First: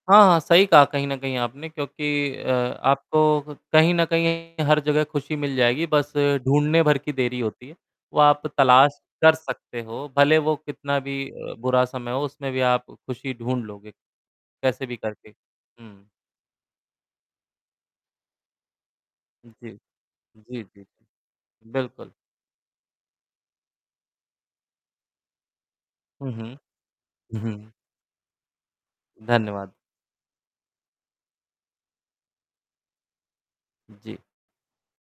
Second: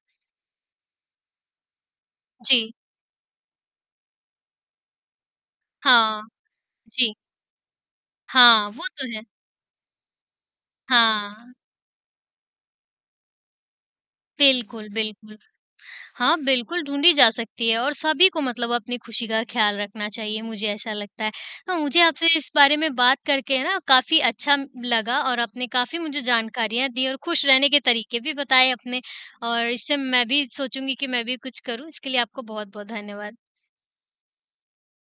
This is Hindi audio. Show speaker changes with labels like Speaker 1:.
Speaker 1: हाँ, हाँ, सही कहा कहीं न कहीं आपने क्योंकि अ,
Speaker 2: जी।
Speaker 1: आपको कहीं न कहीं हर जगह खुशी मिल जाएगी बस
Speaker 2: हाँ।
Speaker 1: ढूँढने भर की
Speaker 2: जी।
Speaker 1: देरी होती है। वो आप
Speaker 2: हाँ, वो
Speaker 1: तलाश
Speaker 2: तो है।
Speaker 1: कर सकते हो भले वो कितना भी अ,
Speaker 2: हाँ।
Speaker 1: बुरा समय हो उसमें भी आप खुशी ढूँढ लोगे। कैसे
Speaker 2: बिल्कुल,
Speaker 1: भी करके।
Speaker 2: बिल्कुल।
Speaker 1: हुँ।
Speaker 2: हाँ, बिल्कुल ढूँढी जा सकती है और सभी को मतलब अपनी खुशी का
Speaker 1: हुँ, जी।
Speaker 2: ख़्याल रखना चाहिए
Speaker 1: जी,
Speaker 2: मुझे
Speaker 1: जी,
Speaker 2: ऐसा
Speaker 1: जी।
Speaker 2: लगता है। अ, मुझे
Speaker 1: बिल्कुल।
Speaker 2: आपसे इस बारे में बात करके है ना काफ़ी अच्छा म लगा और आपने काफ़ी मुझे
Speaker 1: हुँ, हुँ।
Speaker 2: जानकारियाँ दी और
Speaker 1: हुँ,
Speaker 2: खुश रहने
Speaker 1: हुँ।
Speaker 2: के तरीक़े भी बताए अपने, और
Speaker 1: धन्यवाद।
Speaker 2: इससे मैं भी सोचूँगी कि मैं भी कुछ करूँ इसके लिए आपको बहुत-बहुत धन्यवाद।
Speaker 1: उ, जी।